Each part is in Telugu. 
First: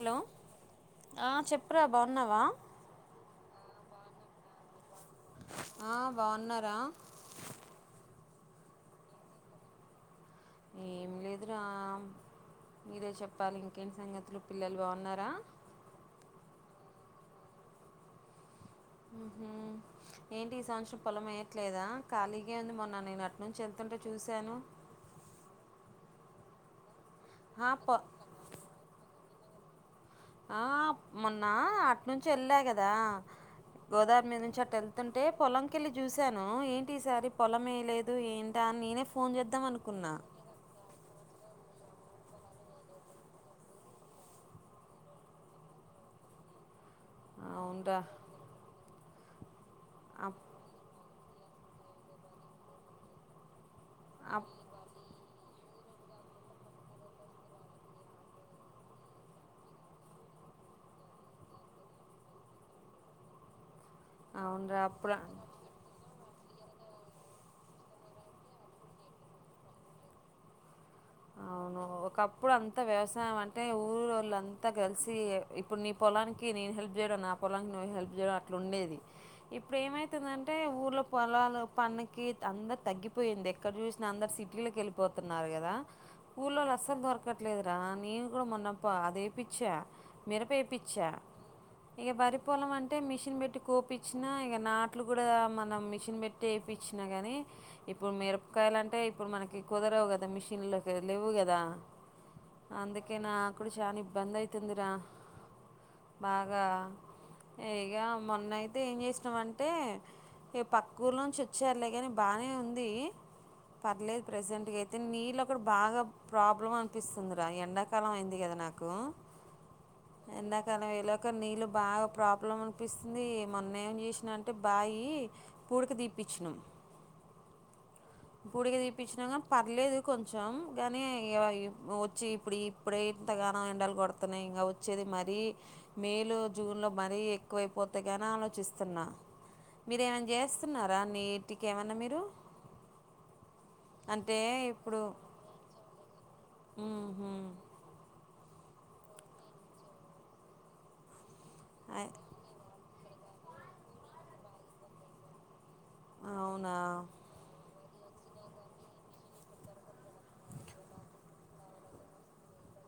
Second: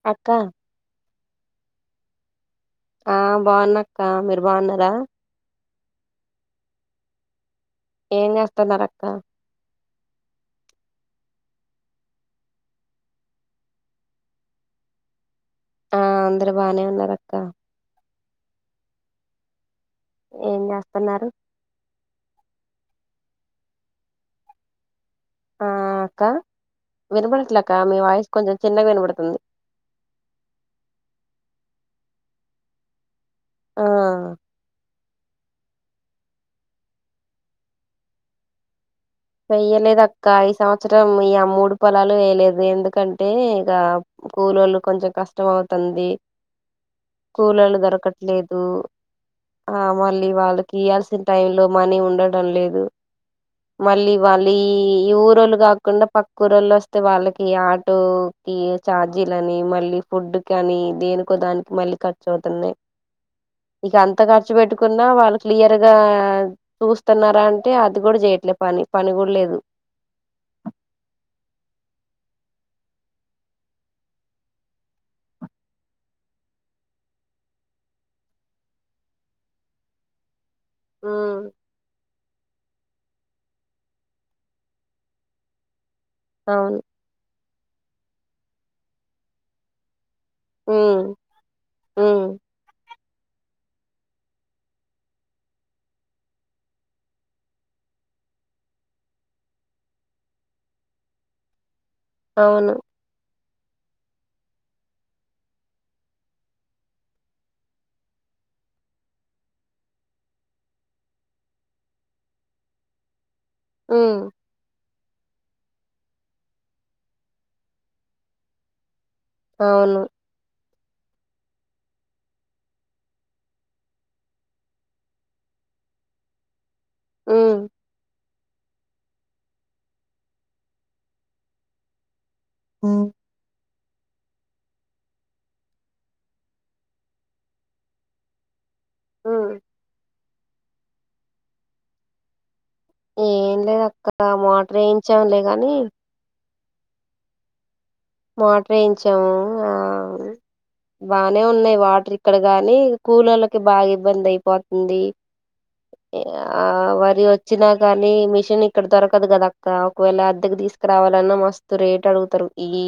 హలో అక్కా ఆ చెప్రా బాన్నవా ఆ బాన్నక్క మీరు బాన్నరా ఆ బాగున్నార ఏం జేస్తున్నారు అక్క ఏమ్ లేదు రా మీరే చెప్పాలి ఇంకేంటి సంగతులు పిల్లలు బాగున్నారా ఆ అందరు బానే ఉన్నారు అక్క ఉమ్ ఏంటి ఏం ఈ సౌత్సరం పొలం చేస్తున్నారు ఎప్య్యట్లేదా ఖాళీగే మొన్న నేను అట్నుంచి ఎళ్తుంటే చూశాను హా అక్కా వినబడట్లే ఆ అక్క పొ మీ వాయిస్ కొంచెం చిన్నగ్ వినబడుతుంది ఆ మొన్న అట్నుంచి ఎళ్ళా గదా ఆ గోదారి మీద్నుంచి అటె ఉంటే పొలంకెళ్ళి చూశాను ఏంటి ఈసారి పొలం ఎయలేదు ఏంటా అని నేనే ఫ్ వెయ్యలేదక్కా ఈ సౌత్సరం ఈ మూడు పొలాలు ఎయలేదు ఎందుకంటే ఇగ కూలోళ్ళు కొంచెం కష్టం అవుతంది కులోళ్లు అవునరా దొరకట్లేదు ఆ మళ్ళి అప్ వాళ్ళకివల్సి టైమ్లో మనీ ఉండడం లేదు మళ్ళీ అప్ వాళ్ళీ ఊరోళ్ళు కా కొండ పక్క ఊరోళ్లోస్తే వాళ్ళకి ఆటో కి ఛార్జీలని మళ్ళీ ఫుడ్ కని దేనుకో దానికి మళ్ళి ఖర్చు అవుతున్నాయి ఇక అంత ఖర్చు అవునరా పెట్టుకున్నా అప్పుడు వాళ్ళు క్లియర్గా చూస్తన్నారా అంటే అది గుడా చెయట్లే పని పని గుడ్ లేదు ఔనూ ఒకప్పుడంత వ్యవసాయం అంటే ఊరోళ్ళ అంత గల్డి ఇప్పుడు నీ పొలానికి నేను హెల్ప్ చేయడం నా పొలానికి నువ్వు హెల్ప్ చేయడం అట్ల ఉండేది ఇప్పుడు ఏమైతుందం టే ఊర్లో ఉమ్ పోలలు పనికి అందర్ తగ్గిపోయింది ఎక్కడ జుష్ణ అందరు సిటీలకి ఎల్పోతున్నరు గదా కూలోల్లు అవును అసల్ దొరుక లేదురా నేన్గుడ మొన్నప్ప అదేపిచ్చా మిరపేపిచ్చా ఉమ్ ఇగ ఉమ్ వరిపొలం అంట్ అంటె మిషిన్ బెట్టి కోపిచ్చినా ఇగ నాట్లు గుడా మనం మిషన్ బెట్టే ఎపిచ్చిన గనీ ఇప్పుడు మిరపకాయలంటే ఇప్పుడు మనకి కుదరవు గదా మిషిన్లో లేవ్వు గదా అవును అందుకె నా ఇప్పుడు చాన ఇబ్బంది ఐతుందిరా బాగా ఇగ మొన్నైతే ఏం జేశ్నమంటే ఏ పక్కుర్లోంచి ఒచ్చార్లే గని బానే ఉందీ ఉమ్ పర్లేదు ప్రసెంట్గై నీళం అక్కడ బాగా ప్రాబ్లం అనిపిస్తుందిరా, ఎండాకాలం అయింది కదా నాకు. అవును ఎండాకాలం ఇలాకని వెళ్లక నీళ్ళు బాగా ప్రాబ్లం అనిపిస్తుంది. మొన్న ఏం చేసిన అంటే బాయి పూడికి దీప్పచ్చినాం. ఉ పూడిగా తీపించినక పర్లేదు కొంచం గానీ వచ్చి ఇప్పుడు ఇప్పుడే ఉమ్ ఇంతగాణం ఏండాల కొడుతున్నాయి ఇంకా వచ్చేది మరీ మే లో, జూన్ లో మరీ ఎక్కువైపోతే ని ఆలోచిస్త సన్నా ఉమ్ మీరే మన్న చే ఇస్తున్నారా నీటికి ఏమన్నా మీరు ఏం లేదు అక్క అంటే మోటర్ ఎం చ్చంలే గానీ అ హ మోటార్ ఏయించాము ఆ బా నే ఉన్నాయి. అయ్- వాటర్ ఇక్కడ గాని స్కూలలకి బాగా ఇబ్బంది అయిపోతుంది. ఆ అవునా వరి వచ్చినాక కానీ మిషన్ ఇక్కడ దొరకదు కదా అక్క. ఒకవేళ అద్దెకు తీసుకురావాలన్నా మస్తు రేట్ అడుగుతారు. ఈ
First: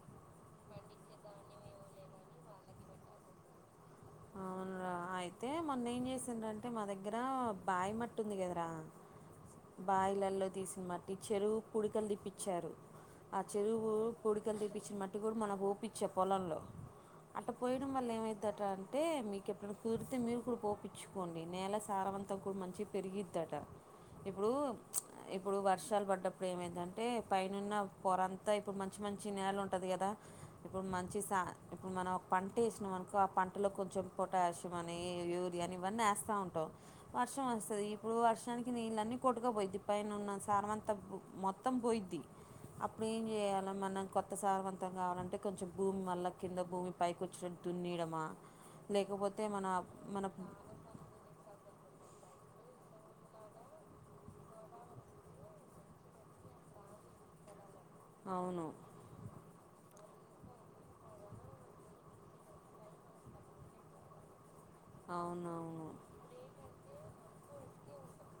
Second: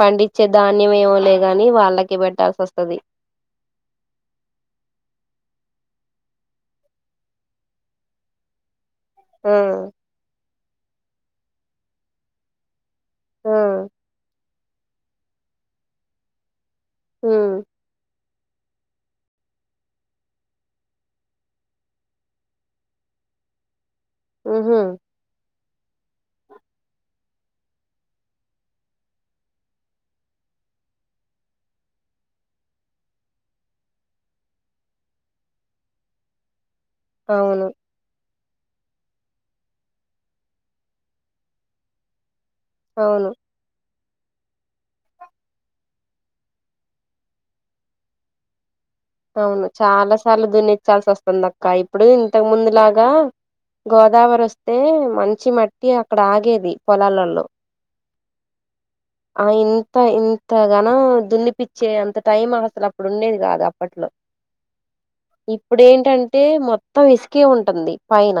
పండించే ధాన్యం ఏమొలే గాని వాళ్ళకి పెట్టాల్సి వస్తది. అవునురా అయితే మొన్న ఏం చేసండంటే మా దగ్గర బాయి మట్టు ఉంది కదరా. ఆ బాయిలల్లో తీసు మా టీచరు పుడికలు దిప్పించారు. ఆ చెరువు కుడి తీపచ్చిన మట్టు కూడా మనకు ఊపించే పొలంలో అట్ట ఉమ్ పోయిడం వల్ల ఎంవుతా టన్ అంటే మీకెప్పుడు కుదిరితే మీరు కూడా పోపించుకోండి నేల సారం అంతా కూడా మంచిగా పెరిగిద్దట. ఇప్పుడు ఉహు చ్ ఇప్పుడు వర్షాలు పడ్డప్పుడు ఏమైందంటే పైనున్న పొరంతా ఇప్పుడు మంచి మంచి నేల ఉంటుంది కదా. ఇప్పుడు మంచి సా ఇప్పుడు మనం ఒక పంట వేసినాం అనుకో ఆ పంట అంటలో కొంచెం పొటాషియం అని, యూరియా అని ఇవన్నీ వేస్తూ ఉంటాం. వర్షం అవును వస్తది. ఇప్పుడు వర్షం మొత్తనికి నికి నీళ్ళీ కొట్టు పోయిద్ది పైన ఉన్న సార్ అంతా మొత్తం పోయిద్ది. అప్పుడెం అవును చేయాల మనకు కొత్త సారావన్తం కావాలంటే కొంచెం భూమి మళ్ళ కింద భూమి పైకి వచ్చే దున్నయడమా అవును చాలా సార్లు దున్నిచ్చాల్సి వస్తుంది అక్క ఇప్పుడు. ఇంతకు ముందులాగా గోదావరి వస్తే మంచి మట్టి అక్కడ ఆగేది పొలాలలో అవును అంత ఇంతగాన దున్ని పిచ్చే అంత టైం అసలు అప్పుడు ఉండేది కాదు అప్పట్లో ఇప్పుడు అవునవును ఏంటంటే మొత్తం ఇసుకే ఉంటది పైన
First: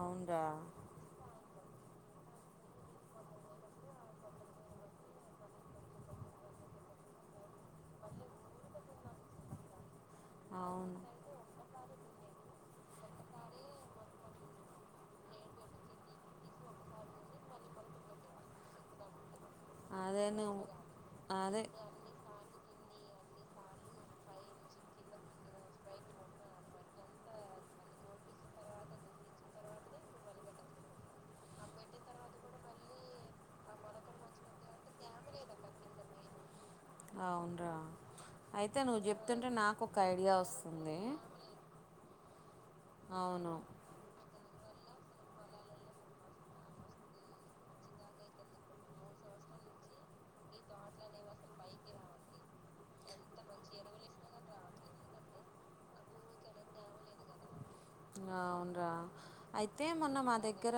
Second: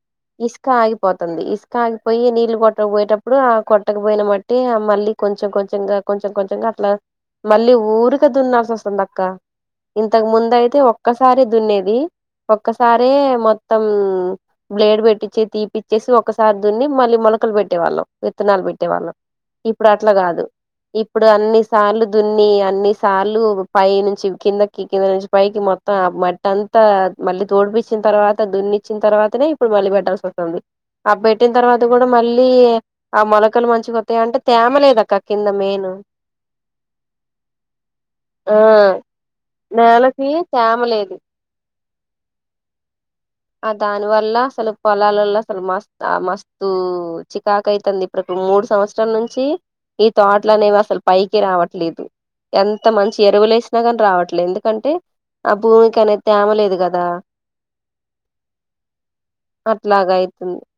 అవునరా ఇసుక ఆగిపోతుంది ఇసుక ఆగిపోయి నీ ఇలు కొట్టక పోయేటప్పుడు ఆ కొట్టక పోయిన మట్టి మళ్ళీ కొంచెం కొంచెంగా కొంచెం కొంచెంగా అట్లా మళ్ళీ ఊరికే దున్నాల్సి వస్త వస్తుంది అక్క ఇంతకు ముందు అయితే అవును ఒక్కసారి దున్నేది ఒక్క సారే మొత్తం బ్లేడ్ పెట్టించి తీపిచ్చేసి ఒకసారి దున్ని మళ్ళీ మొలకలు పెట్టేవాళ్ళం విత్తనాలు పెట్టేవాళ్ళం ఇప్పుడు అట్లా అదే కాదు నువ్వు ఇప్పుడు అన్ని అదే సార్లు దున్ని అన్ని చాలు పైనుంచి కిందకి కింద నుంచి పైకి మొత్తం ఆ మట్టి అంతా మళ్లీ తోడిపిచ్చిన తర్వాత దున్నిచ్చిన తర్వాతనే ఇప్పుడు మళ్లీ పెట్టాల్సి వస్తుంది ఆ పెట్టిన తర్వాత కూడా మళ్లీ ఆ మొలకలు మంచిగా వస్తాయి అంటే తేమ లేదా అక్క క్రింద మెయిన్ అవున్రా ఆ అయితే నువ్వు చెప్తుంటే నాకు ఒక నేలకి ఐడియా తేమ వస్తుంది లేదు అవు ఆ దాని వల్ల అసలు పొలాలలో అసలు మస్తు ఆ మస్తు చికాకు అయితంది ఇప్పుడు మూడు సంవత్సరాల నుంచి ఈ తోటల అనేవి అసలు పైకి రావట్లేదు ఎంత మంచి ఎరువులే వేసినా కాని రావట్లేదు ఎందుకంటే ఆ భూమికి అనేది తేమ లేదు కదా అవున్రా అయితే అట్లాగ మొన్న మా అయితుంది దగ్గర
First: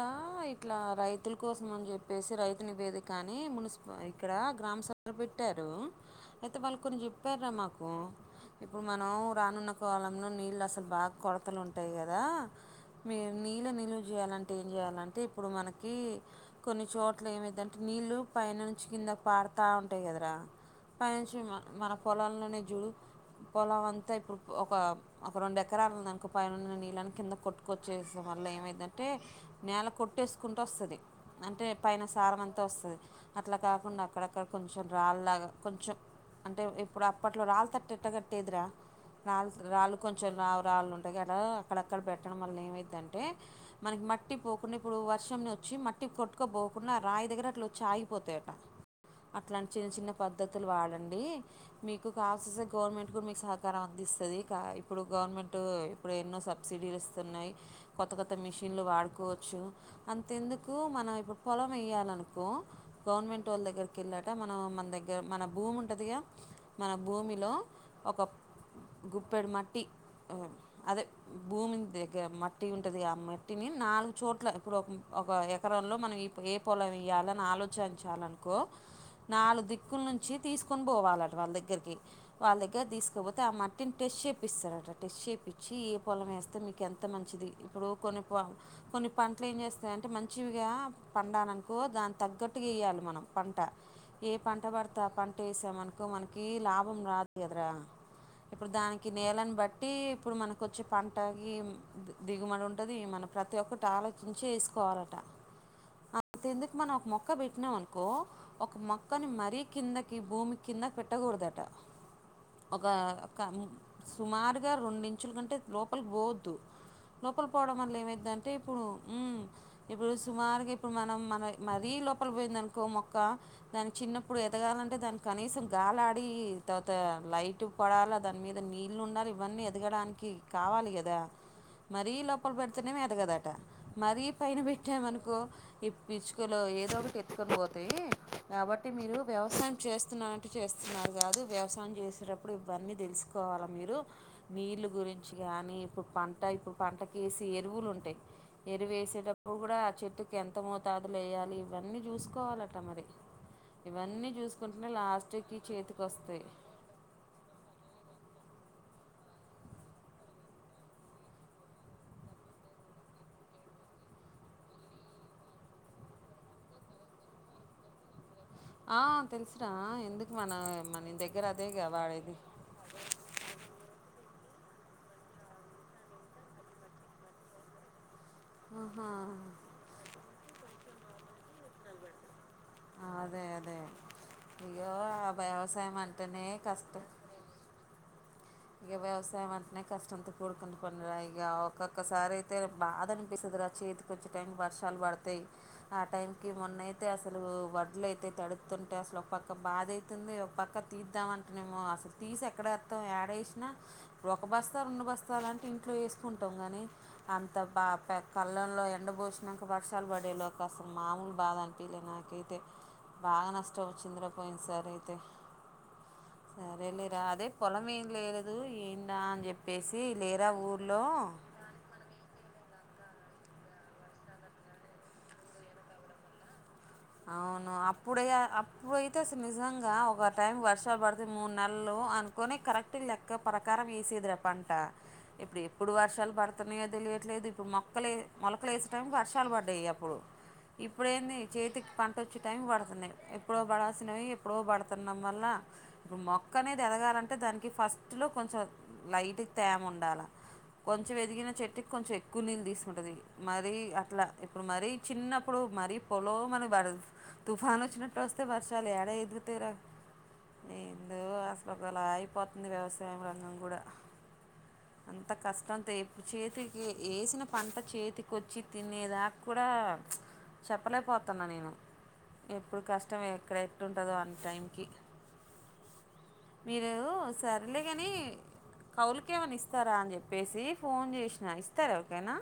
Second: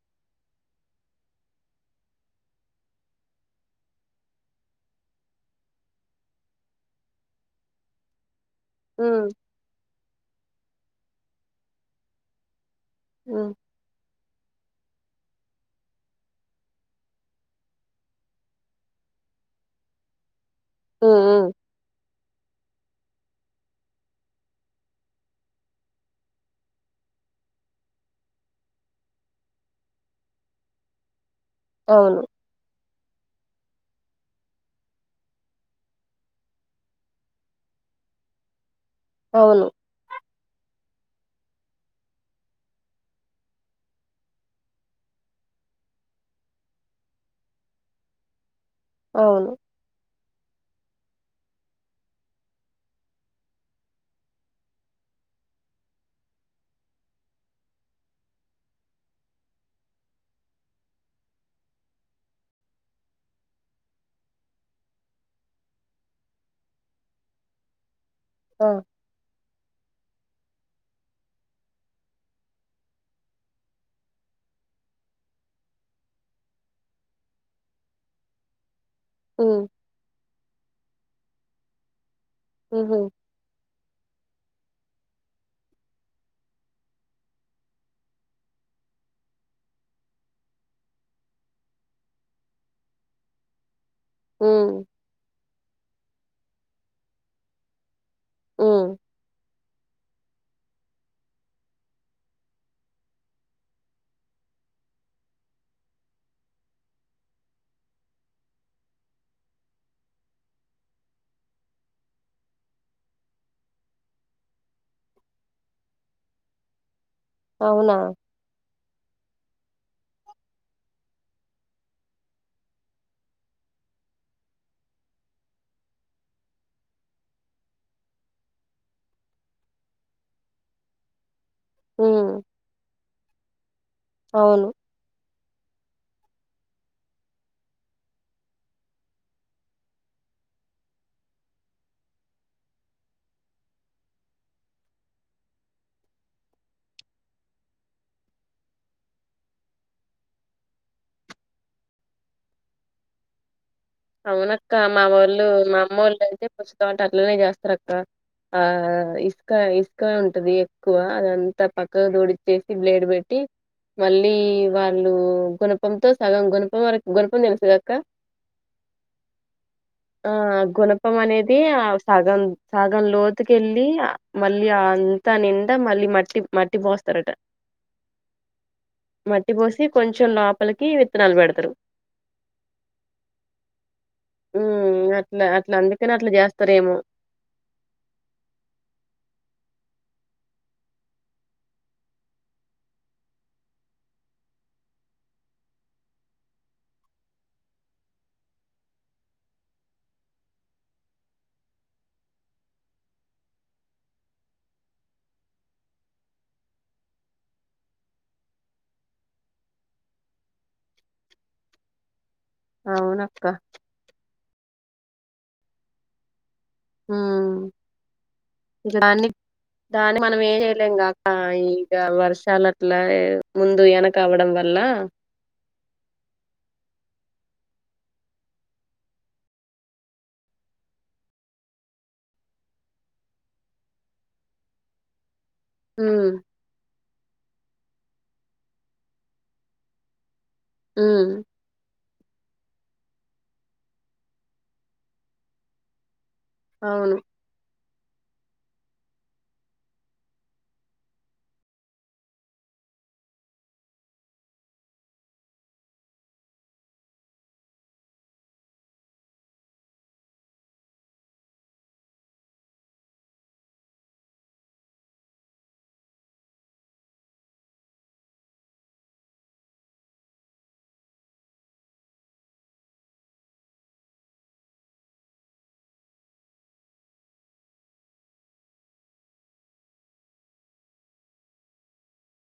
ఇట్లా రైతుల కోసం అని చెప్పేసి రైతుని వేది కాని మున్సిప ఇక్కడ గ్రామ సభలు పెట్టారు అయితే వాళ్ళు కొన్ని చెప్పార రా మాకు ఇప్పుడు మనం ఉమ్ రానున్న పొలంలో నీళ్లు అసలు బాగా కొడతలు ఉంటు ంటాయి కదా మీ ఉమ్ నీల నీలు చేయాలంటే ఏం చేయాలంటే ఇప్పుడు మనకి కొన్ని చోట్ల ఏమైంది అంటే నీళ్ళు పైన నుంచి కింద పారాతా ఉంటాయి కదరా ఉమ్ ఉమ్ ఫ్యాన్సీమ్మ మనకు పొలల్లోనే చూడు పొలం అంతా ఇప్పుడు ఒక ఒక రెండు ఎకరాల ఉందనుకో పైనున్న నీళ్ళని కింద కొట్టుకొచ్చేసం వల్ల ఏమైందంటే నేల కొట్టేసుకుంటూ వస్తది అంటే పైన అవును సారం అంతా వస్తది అట్లా కాకుండా అక్కడక్కడ కొంచెం రాళ్లాగా కొంచెం అంటే ఇప్పుడు అప్పట్లో రాళ్లు తట్టేట్ట కట్టేదిరా నాలు అవును రాళ్ళు కొంచెం చిన్నవి రాళ్లు ఉన్ అటాగే అట్లా అక్కడక్కడ పెట్టడం వల్ల ఏమైంది అంటే మనకి మట్టి పోకుండా ఇప్పుడు వర్షంని వచ్చి మట్టి కొట్టుపోకుండా రాయి దగ్గర అట్లా వచ్చి ఆగిపోతాయట అవును అట్లానే చేసినం పద్ధతులు వాడండి మీకు కావాల్సి వస్తే గవర్నమెంట్ కూడా మీకు సహకారం అందిస్తుంది ఇప్పుడు గవర్నమెంట్ ఇప్పుడు ఎన్నో సబ్సిడీలు ఇస్తున్నాయి కొత్త కొత్త మిషన్లు వాడుకోవచ్చు అంతేందుకు మనం ఇప్పుడు పొలం వేయాలనుకో గవర్నమెంట్ వాళ్ళ దగ్గరికి వెళ్ళట మనం మన దగ్గర మన భూమి ఉంటుందిగా మన భూమిలో ఒక ఆ గుప్పేడు మట్ టి ఈవో అదే భూమిన్ దగ్గర మట్టి ఉంటదిగా. ఆ మట్టిని నాలుగు చోట్ల ఇప్పుడు ఒక ఎకరంలో మనం ఈ ఏ పొలం ఏయాలని ఆలోచించాలనుకో ఉమ్ నాలుగు దిక్కుల్ నుంచి తీసుక్ కొన్ బోవాలంట్ వాళ్ళ దగ్గరికి వాళ్ళ దగ్గర ఉహు తీసుకోపోతే ఆ మట్టిని టేషేక్ పిస్తరాట టేస్షేపి చ్చి ఏ పొలం వేస్తే మీకు ఎంత మంచిది. ఇప్పుడు కొన్ని ప కొన్ని పంటలు ఏం చేస్తాయంటే. మంచివిగా పండలనుకో దాని తగ్గట్టుగా ఏయాలి. మనం పంట ఏ పంట ఉమ్ భడ్తే ఆ పంట ఏసామను కో మనకి లాభం రాదు గదరా. ఇప్పుడు ఉమ్ దానికి నేలన్ బట్ ట్టి ఇప్పుడు మనక్ కొచ్చే పంటకి ది దిగుమడి ఉంటది. మనం ప్రతి ఒక్కటి ఆలోచించి ఏసుకోవాలట. అంత ఎందుకు మనం ఒక మొక్క పెట్టినాం అనుకో ఒక మొక్కని మరీ కిందకి భూమి కిందకి పెట్టకూడదట. ఒక సుమారుగా రెండు ఇంచ్ చ్చుల కంటే లోపలికి పోవద్దు. లోపల పోవడం వల్ల అవునా ఏమయిదాంటే ఇప్పుడు. ఉహ్మ్ ఇప్పుడు సుమారుగా ఇప్పుడు మనం. మన మరీ లోపల పోయిందినుకో మొక్క దానికి చిన్నప్పుడు ఎదగాలంటే దాని కనీసం గాలాడి. తర్వాత లైట్ పడాల దాని మీద నీళ్ళు ఉండాలి. ఇవన్నీ ఎదగడానికి కి కావాలి కదా మరీ ఉమ్ లోపల పెడతనే గాదాట మరీ పైన అవును పెట్టామనుకో ఈ పిచ్చుకలో ఏదో ఒకటి ఎత్తుకొని పోతాయి. కాబట్టి మీరు వ్యవసాయం చేస్తున్నంటు చేస్తున్నారు కాదు. వ్యవసాయం చేసేటప్పుడు ఇవన్నీ తెలుసుకోవాల మీరు నీళ్ళు గురించ్ చి గానీ ఇప్పుడు పంట ఇప్పుడు పంటకి వేసి ఎరువులు ఉంటాయి. ఎరువు వేసేటప్పుడు కూడా ఆ చెట్టుకి ఎంత మోతాదు లేయాలి. ఇవన్నీ చూసుకోవాలట మరి ఇవన్నీ అవునక్క చూసుకుంటేనే మా వోళ్ళు, లాస్ట్కి మా చేతికి అమ్మోళ్ళు వస్తాయి అయితే ప్రస్తుతం అంటే అట్లనే చేస్తారక్క. ఆహ్ ఇసుక ఇసుక ఉంటది. ఎక్కువ అదంతా పక్కగా తోడిచ్చేసి. బ్లేడ్ పెట్టి మళ్ళీ వాళ్ళు గుణపంతో సగం గుణపం వరకు గుణపం తెలుసు గక్క తెలుసురా ఆ ఎందుకు మన మన గుణపం దగ్గర అనేది ఆ అదేగా వాడేది సగం సగం లోతుకెళ్ళి. ఆ మళ్ళీ అంతా నిండా మళ్ళీ మట్టి మట్టి పోస్తారట. ఆహా మట్టి పోసి కొంచెం నాపలికి. కి విత్తనాలు పెడతారు. ఆహ్ ఉహ్మ్ అట్లా అట్లా వ్యవసాయం అందుకనే అట్లా అంటేనే చేస్తారేమో. ఇగ వ్యవసాయం అంటేనే కష్టంతో కూడుకున్న పని రా. ఇగా ఒక్కొక్కసారి అయితే బాధ అనిపిస్తది రా. చేతికొచ్చే టైం వర్షాలు పడతాయి. ఆ టైం కి మొన్నయితే అసలు వడ్లు అయితే తడుతుంటే అసలు ఒక పక్క బాధ అయితుంది. ఒక పక్క తీద్దాం అంటేనేమో అసలు తీసి ఎక్కడ ఏత్తం యాడయి. సిన ఒక బస్తా రెండు బస్తాలంటే ఇంట్లో వేసుకుంటాం. గానీ అంత బా కళ్ళల్లో ఎండ పోసినాక వర్షాలు పడేలోకాసలు మాములు బాధ అనిపిలే నాకైతే తే అవునక్క బాగా నష్టం వచింద్రపోయింసార్ అయితే సరే లేరా అదే పోలమేంలేద్ ఇక్కడ అన్ని. దాన్ని మనం ఏం చేయలేము ఊర్లో కాక్క ఇగా వర్షాల్ అట్లా ముందు వెనక అవ్వడం వల్ల అవును అప్పుడై అప్పుడైతే అసలు నిజంగా ఒక టైం వర్షాలు పడుతుయి మూడు నెలలు అనుకున కరెక్ట్ లెక్క ప్రకారం వేసేది రే పంట ఇప్పుడు ఎప్పుడు ఉమ్ వర్షాలు పడుతున్నాయో తెలియట్లేదు ఇప్పుడు మొ మొలకలు వేసే టైమ్ కి వర్షాలు పడ్డాయి అప్పుడు ఉమ్ ఇప్పుడేంది చేతి పంట వచ్చే టైం పడుతున్నాయి ఎప్పుడో పడాల్సినవి ఎప్పుడో పడుతున్న వల్ల పంటనేది అవును ఎదగాలంటే దానికి ఫస్ట్ చెట్లో కొంచెం లైట్ తేమ ఉండాలి కొంచెం ఎదిగిన చెట్టుకి కొంచెం ఎక్కువ నీళ్ళు తీసుకుంటుంది మరీ అట్లా ఇప్పుడు మరీ చిన్నప్పుడు మరీ పొలో మన పడు తుఫాను వచ్చినట్టు వస్తే వర్షాలు ఏడా ఎదిగుతరా ఏందో అసలు ఒకలా అయిపోతుంది వ్యవసాయం రంగం కూడా అంత కష్టంతో చేతికి వేసిన పంట చేతికి వచ్చి తినేదా కూడా చెప్పలేకపోతున్నా నేను ఎప్పుడు కష్టం ఎక్కడ ఎట్టుంటుందో అన్న టైంకి మీరు సరేలే కాని కౌలుకి ఏమైనా ఇస్తారా అని చెప్పేసి ఫోన్ చేసినా ఇస్తారా ఎవరికైనా